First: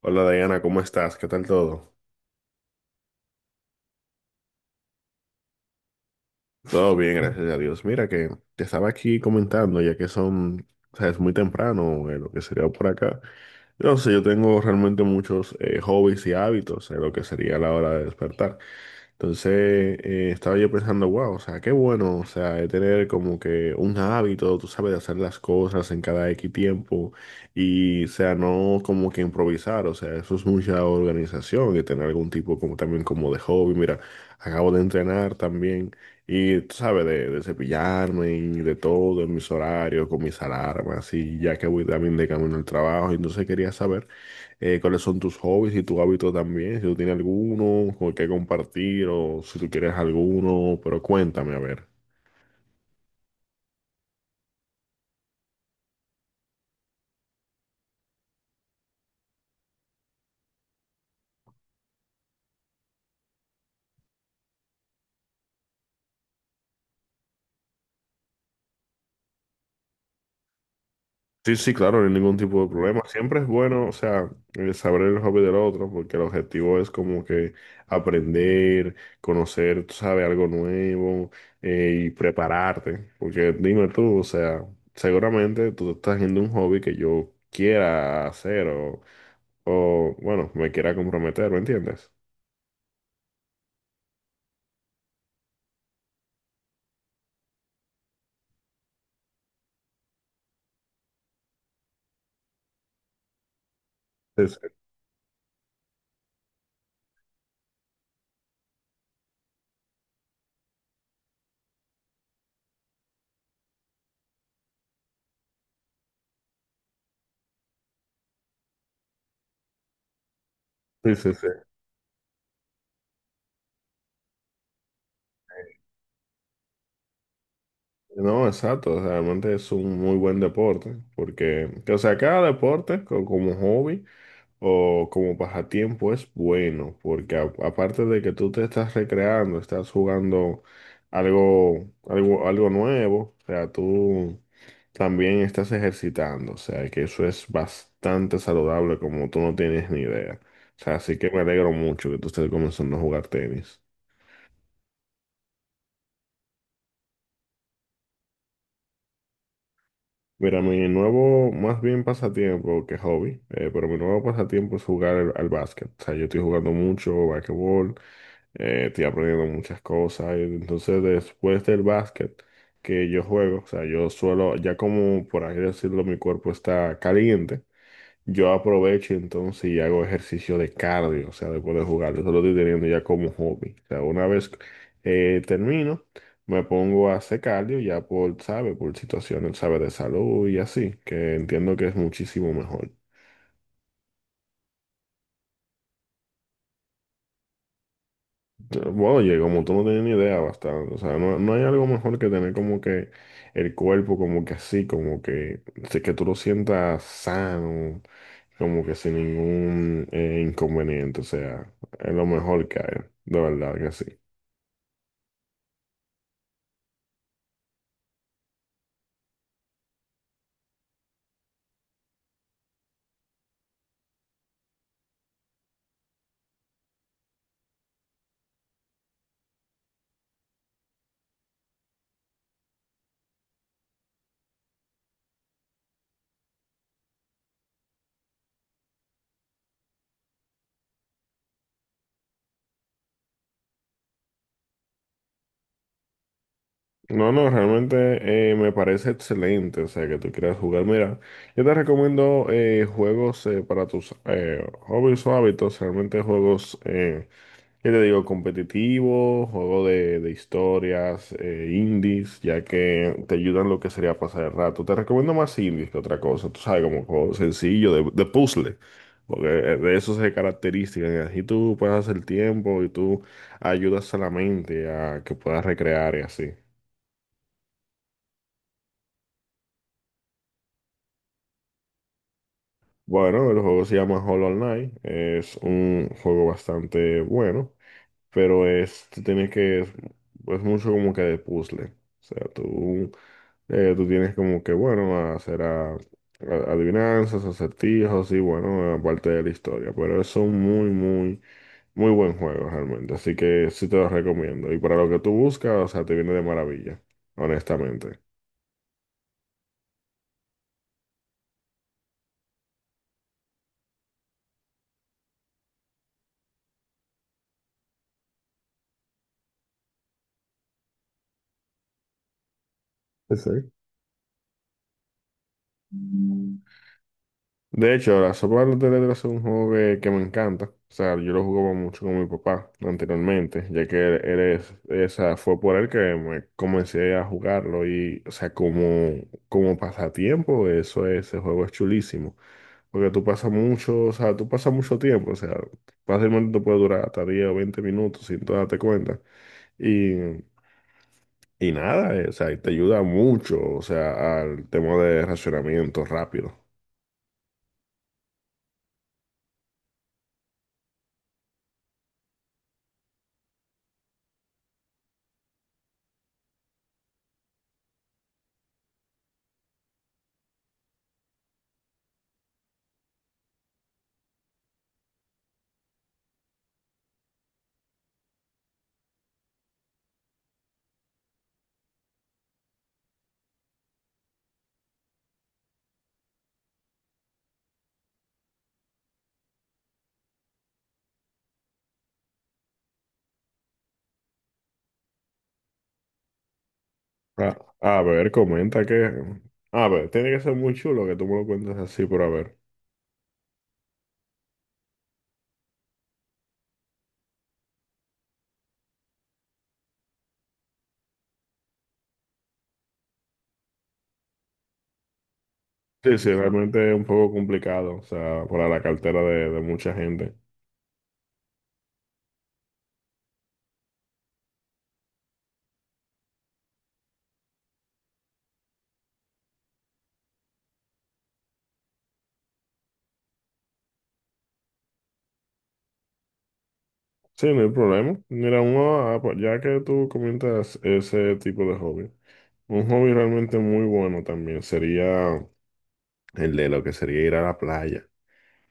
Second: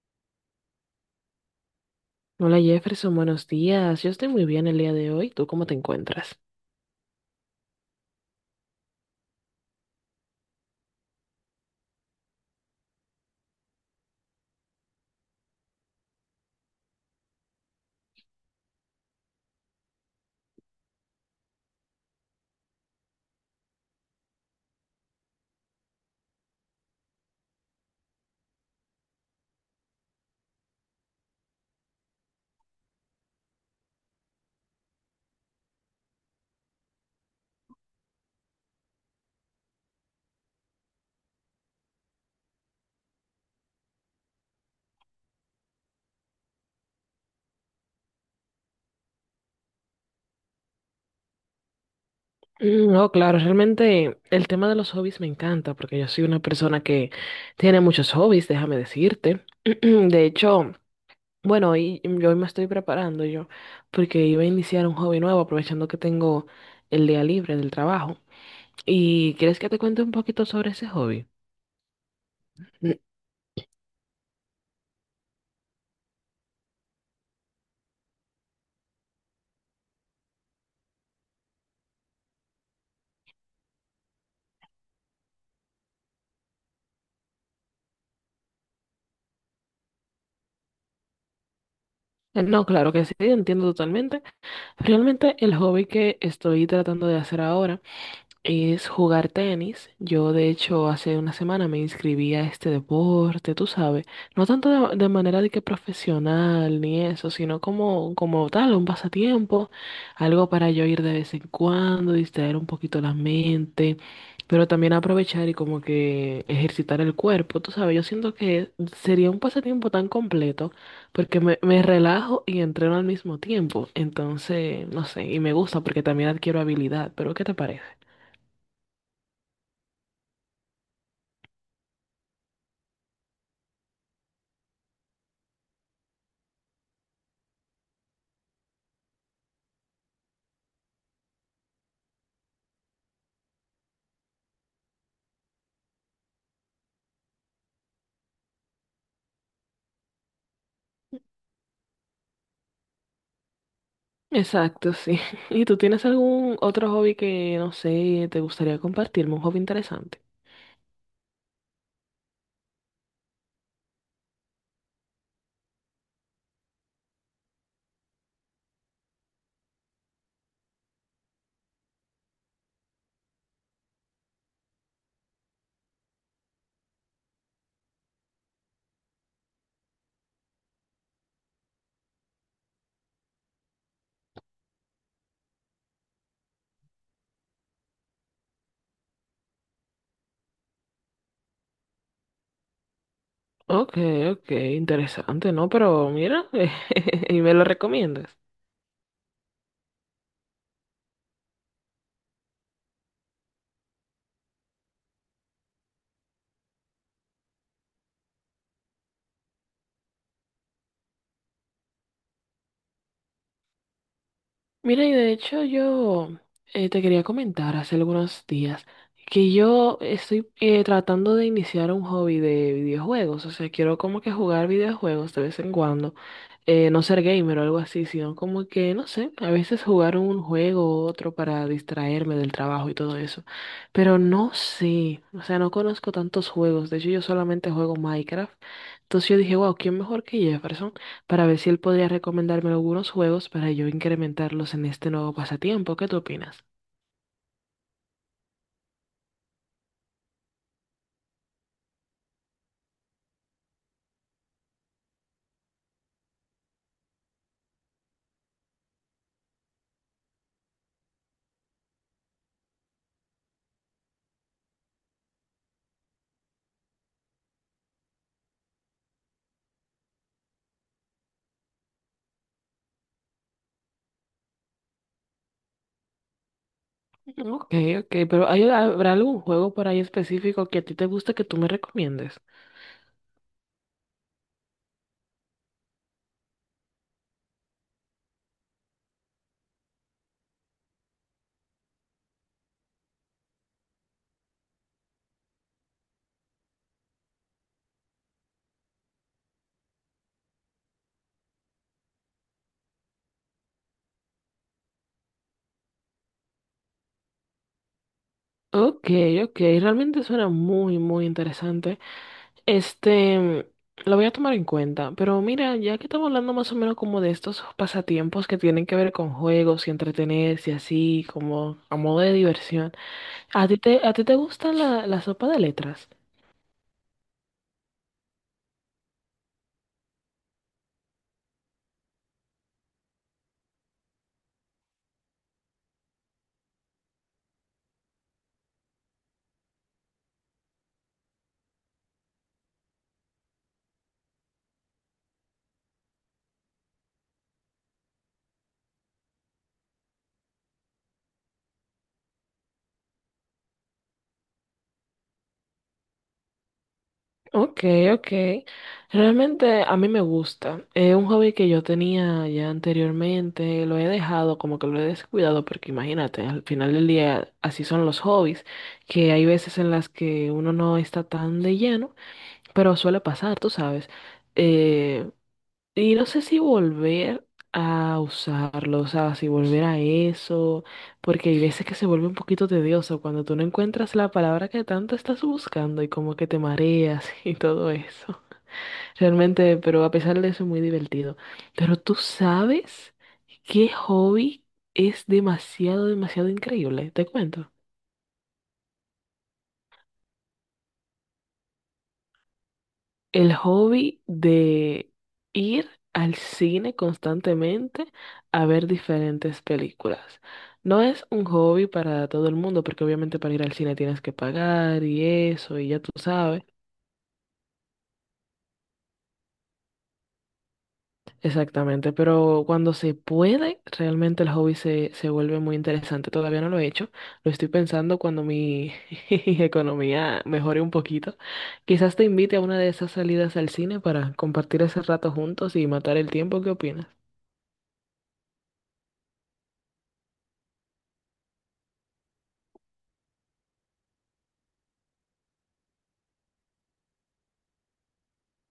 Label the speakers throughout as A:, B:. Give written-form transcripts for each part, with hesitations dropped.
A: Hola Diana, ¿cómo estás? ¿Qué tal todo?
B: Hola Jefferson, buenos días. Yo estoy muy bien el día de hoy. ¿Tú cómo te encuentras?
A: Todo bien, gracias a Dios. Mira que te estaba aquí comentando, ya que son, o sea, es muy temprano, lo que sería por acá. Entonces, yo tengo realmente muchos hobbies y hábitos, en lo que sería la hora de despertar. Entonces, estaba yo pensando, wow, o sea, qué bueno, o sea, de tener como que un hábito, tú sabes, de hacer las cosas en cada X tiempo y, o sea, no como que improvisar, o sea, eso es mucha organización y tener algún tipo como también como de hobby. Mira, acabo de entrenar también y tú sabes, de cepillarme y de todo, en mis horarios, con mis alarmas, y ya que voy también de camino al trabajo. Entonces quería saber cuáles son tus hobbies y tus hábitos también, si tú tienes alguno con que compartir o si tú quieres alguno, pero cuéntame, a ver.
B: Mm, no, claro, realmente el tema de los hobbies me encanta porque yo soy una persona que tiene muchos hobbies, déjame decirte. De hecho, bueno, hoy, yo hoy me estoy preparando yo porque iba a iniciar un hobby nuevo aprovechando que tengo el día libre del trabajo. ¿Y quieres que te cuente un poquito sobre ese hobby?
A: Sí, sí, claro, no hay ningún tipo de
B: Mm,
A: problema. Siempre es bueno, o sea, saber el hobby del otro, porque el objetivo es como que aprender, conocer, tú sabes, algo nuevo y prepararte. Porque dime tú, o sea, seguramente tú estás haciendo un hobby que yo quiera hacer o bueno, me quiera comprometer, ¿me entiendes?
B: no, claro que sí, entiendo totalmente. Realmente el hobby que estoy tratando de hacer ahora es jugar tenis. Yo, de hecho, hace una semana me inscribí a este deporte, tú sabes, no
A: Sí, sí,
B: tanto de manera de que profesional ni eso, sino como, como tal, un pasatiempo, algo para yo ir de vez en cuando, distraer un poquito la mente, pero también aprovechar y como que ejercitar el cuerpo, tú sabes, yo siento que sería un pasatiempo tan completo
A: sí, sí,
B: porque
A: sí.
B: me relajo y entreno al mismo tiempo, entonces, no sé, y me gusta porque también adquiero habilidad, pero ¿qué te parece?
A: No, exacto, o sea, realmente es un muy buen deporte, porque, o sea, cada deporte como hobby. O como pasatiempo es bueno, porque aparte de que tú te estás recreando, estás jugando algo nuevo, o sea, tú también estás ejercitando, o sea, que eso es bastante saludable como tú no tienes ni idea. O sea, así que me alegro mucho que tú estés comenzando a jugar tenis.
B: Exacto, sí. ¿Y tú tienes algún otro hobby que, no sé, te gustaría compartirme? Un hobby interesante.
A: Mira, mi nuevo, más bien pasatiempo que hobby, pero mi nuevo pasatiempo es jugar al básquet. O sea, yo estoy jugando mucho basquetbol estoy aprendiendo muchas cosas. Entonces, después del básquet que yo juego, o sea, yo suelo, ya como por así decirlo, mi cuerpo está caliente, yo aprovecho entonces y hago ejercicio de cardio, o sea, después de jugar, eso lo estoy teniendo ya como hobby. O sea, una vez termino, me pongo a hacer cardio ya por, sabe, por situaciones, sabe, de salud y así, que entiendo que es muchísimo mejor.
B: Ok, ok, interesante, ¿no? Pero mira, ¿y me lo recomiendas?
A: Bueno, oye, como tú no tienes ni idea, bastante. O sea, no, no hay algo mejor que tener como que el cuerpo como que así, como que, sí, que tú lo sientas sano, como que sin ningún inconveniente. O sea, es lo mejor que hay, de verdad que sí.
B: Mira, y de hecho yo te quería comentar hace algunos días que yo estoy tratando de iniciar un hobby de videojuegos, o sea, quiero como que jugar videojuegos de vez en cuando, no ser gamer o algo así, sino como que, no sé, a veces jugar un juego u otro para distraerme del trabajo y todo eso, pero no sé, o sea, no conozco tantos juegos, de hecho yo solamente juego Minecraft, entonces yo dije, wow, ¿quién mejor que Jefferson para ver si él podría recomendarme algunos juegos para yo incrementarlos en este nuevo pasatiempo? ¿Qué tú opinas?
A: No, no, realmente me parece excelente, o sea, que tú quieras jugar. Mira, yo te recomiendo juegos para tus hobbies o hábitos, realmente juegos. ¿Qué te digo? Competitivo, juego de historias, indies, ya que te ayudan lo que sería a pasar el rato. Te recomiendo más indies que otra cosa, tú sabes, como juego sencillo de puzzle, porque de eso se caracterizan. Y así tú pasas el tiempo y tú ayudas a la mente a que puedas recrear y así.
B: Mm, ok, ok, pero ¿habrá algún juego por ahí específico que a ti te guste que tú me recomiendes?
A: Bueno, el juego se llama Hollow Knight, es un juego bastante bueno, pero es, tú tienes que, es mucho como que de puzzle. O sea, tú tienes como que, bueno, hacer adivinanzas, acertijos y, bueno, aparte de la historia. Pero es un muy, muy, muy buen juego realmente. Así que sí te lo recomiendo. Y para lo que tú buscas, o sea, te viene de maravilla, honestamente.
B: Ok, ok, realmente suena muy, muy interesante. Este, mm, lo voy a tomar en cuenta, pero mira, ya que estamos hablando más o menos como de estos pasatiempos que tienen que ver con juegos y entretenerse y así, como a modo de diversión,
A: Pues sí.
B: ¿a ti te gusta la sopa de letras?
A: De hecho, la sopa de letras es un juego que me encanta. O sea, yo lo jugaba mucho con mi papá anteriormente, ya que él es, esa fue por él que me comencé a jugarlo y, o sea, como, como pasatiempo, eso ese juego es chulísimo. Porque tú pasas mucho, o sea, tú pasas mucho tiempo, o sea, fácilmente te puede durar hasta 10 o 20 minutos sin tú darte cuenta. Y, y nada, o sea, y te ayuda mucho, o sea, al tema de racionamiento rápido.
B: Ok, ok. Realmente a mí me gusta. Es un hobby que yo tenía ya anteriormente, lo he dejado, como que lo he descuidado, porque imagínate, al final del día así son los hobbies, que hay veces en las que uno no está tan de lleno, pero suele pasar, tú sabes. Eh, y no sé si volver a usarlo, o sea, si volver a eso, porque hay veces que se vuelve un poquito tedioso cuando tú no encuentras la palabra que tanto estás buscando y como que te mareas y todo eso. Realmente, pero a pesar de eso, es muy divertido. Pero tú sabes qué hobby es demasiado, demasiado increíble, te
A: A,
B: cuento.
A: a ver, comenta que... A ver, tiene que ser muy chulo que tú me lo cuentes así, pero a ver.
B: El hobby de ir al cine constantemente a ver diferentes películas. No es un hobby para todo el mundo, porque obviamente para ir al cine tienes que pagar y eso, y ya tú
A: Sí, sí,
B: sabes.
A: realmente es un poco complicado, o sea, para la cartera de mucha gente.
B: Exactamente, pero cuando se puede, realmente el hobby se vuelve muy interesante. Todavía no lo he hecho, lo estoy pensando cuando mi economía mejore un poquito. Quizás te invite a una de esas salidas al cine para compartir ese rato juntos y matar el tiempo. ¿Qué opinas?
A: Sí, no hay problema. Mira, uno, ah, pues, ya que tú comentas ese tipo de hobby. Un hobby realmente muy bueno también sería el de lo que sería ir a la playa.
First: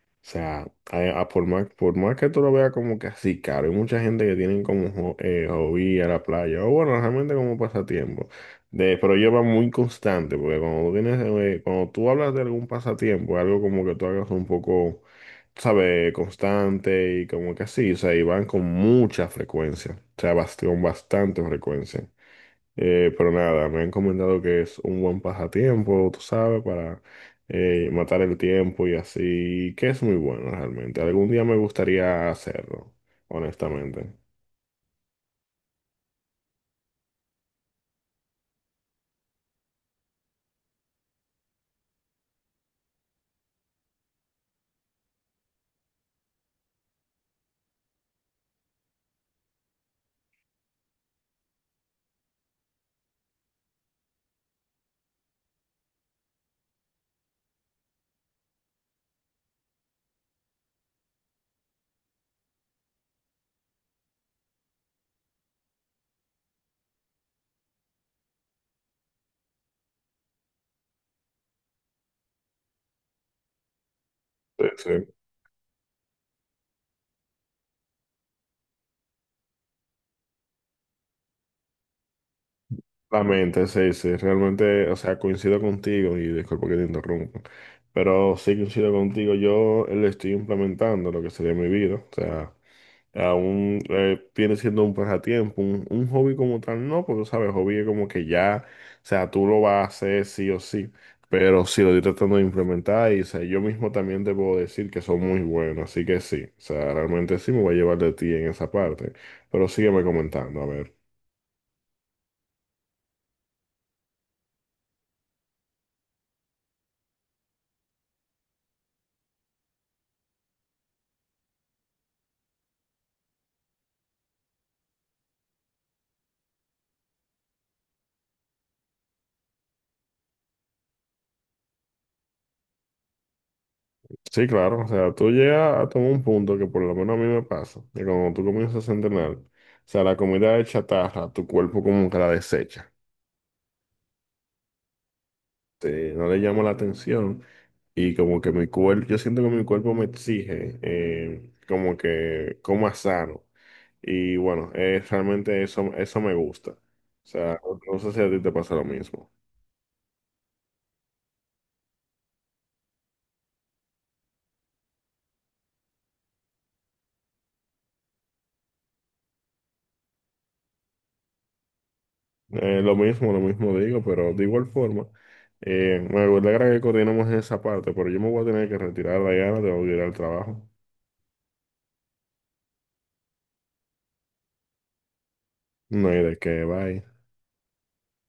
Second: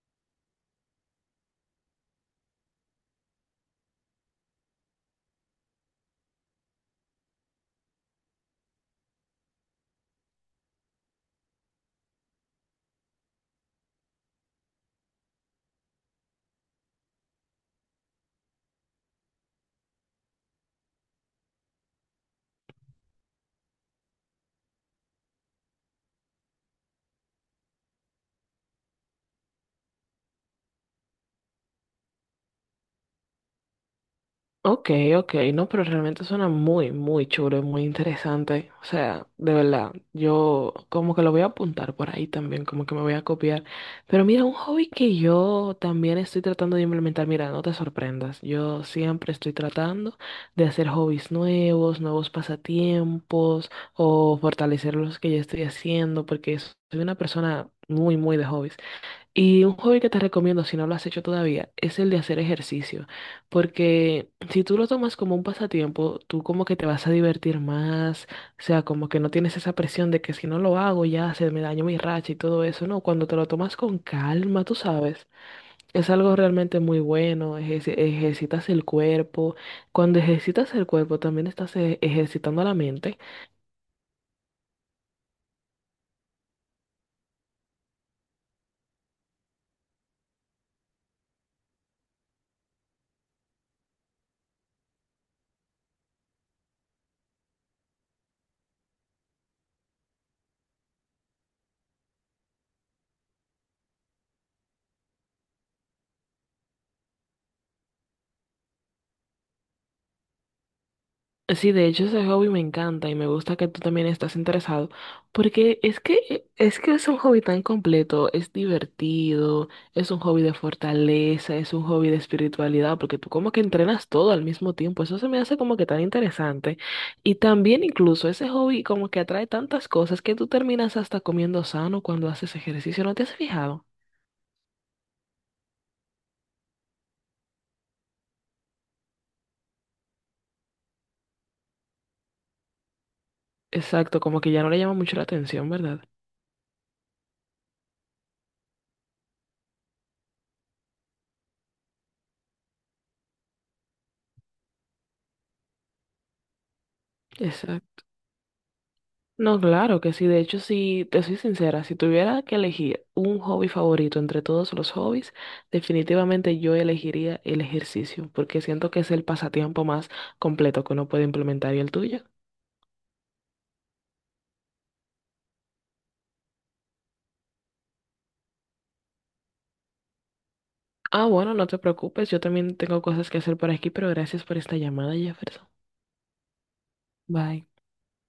A: O sea, a por más que tú lo veas como que así caro, hay mucha gente que tienen como hobby ir a la playa, o bueno, realmente como pasatiempo. Pero lleva muy constante, porque cuando tú hablas de algún pasatiempo, algo como que tú hagas un poco, ¿sabes? Constante y como que así, o sea, y van con mucha frecuencia, o sea, con bastante frecuencia. Pero nada, me han comentado que es un buen pasatiempo, tú sabes, para matar el tiempo y así, que es muy bueno realmente. Algún día me gustaría hacerlo, honestamente.
B: Ok, ok, no, pero realmente suena muy, muy chulo y muy interesante. O sea, de verdad, yo como que lo voy a apuntar por ahí también, como que me voy a copiar. Pero mira, un hobby que yo también estoy tratando de implementar, mira, no te sorprendas, yo siempre estoy tratando de hacer hobbies nuevos, nuevos pasatiempos o fortalecer los que ya estoy haciendo, porque soy una persona muy, muy de hobbies. Y un hobby que te recomiendo, si no lo has hecho todavía, es el de hacer ejercicio. Porque si tú lo tomas como un pasatiempo, tú como que te vas a divertir más. O sea, como que no tienes esa presión de que si no lo hago ya se me dañó mi racha y todo eso. No, cuando te lo tomas con calma,
A: Sí,
B: tú
A: sí.
B: sabes. Es algo realmente muy bueno. Ejerci- ejercitas el cuerpo. Cuando ejercitas el cuerpo, también estás ejercitando la mente.
A: La mente, sí, sí, realmente, o sea, coincido contigo y disculpa que te interrumpa, pero sí coincido contigo, yo lo estoy implementando lo que sería mi vida, o sea. Aún viene siendo un pasatiempo, un hobby como tal, no, porque sabes, hobby es como que ya, o sea, tú lo vas a hacer sí o sí, pero sí lo estoy tratando de implementar y, o sea, yo mismo también te puedo decir que son muy buenos, así que sí, o sea, realmente sí me voy a llevar de ti en esa parte, pero sígueme comentando, a ver.
B: Sí, de hecho ese hobby me encanta y me gusta que tú también estás interesado, porque es que es un hobby tan completo, es divertido, es un hobby de fortaleza, es un hobby de espiritualidad, porque tú como que entrenas todo al mismo tiempo, eso se me hace como que tan interesante. Y también incluso ese hobby como que atrae tantas cosas que tú terminas hasta comiendo sano cuando haces ejercicio, ¿no te has fijado?
A: Sí, claro, o sea, tú llegas a tomar un punto que por lo menos a mí me pasa, que cuando tú comienzas a entrenar, o sea, la comida de chatarra, tu cuerpo como que la desecha,
B: Exacto, como que ya no le llama mucho la atención, ¿verdad?
A: te, no le llama la atención. Y como que mi cuerpo, yo siento que mi cuerpo me exige como que coma sano. Y bueno, realmente eso me gusta. O sea, no
B: Exacto.
A: sé si a ti te pasa lo mismo.
B: No, claro que sí. De hecho, si te soy sincera, si tuviera que elegir un hobby favorito entre todos los hobbies, definitivamente yo elegiría el ejercicio, porque siento que es el pasatiempo más completo que uno puede implementar y el tuyo.
A: Lo mismo, lo mismo digo, pero de igual forma, me alegra que coordinamos en esa parte, pero yo me voy a tener que retirar, Diana, tengo que ir al trabajo.
B: Ah, bueno, no te preocupes, yo también tengo cosas que hacer por aquí, pero gracias por esta llamada, Jefferson.
A: No hay de qué, bye.
B: Bye.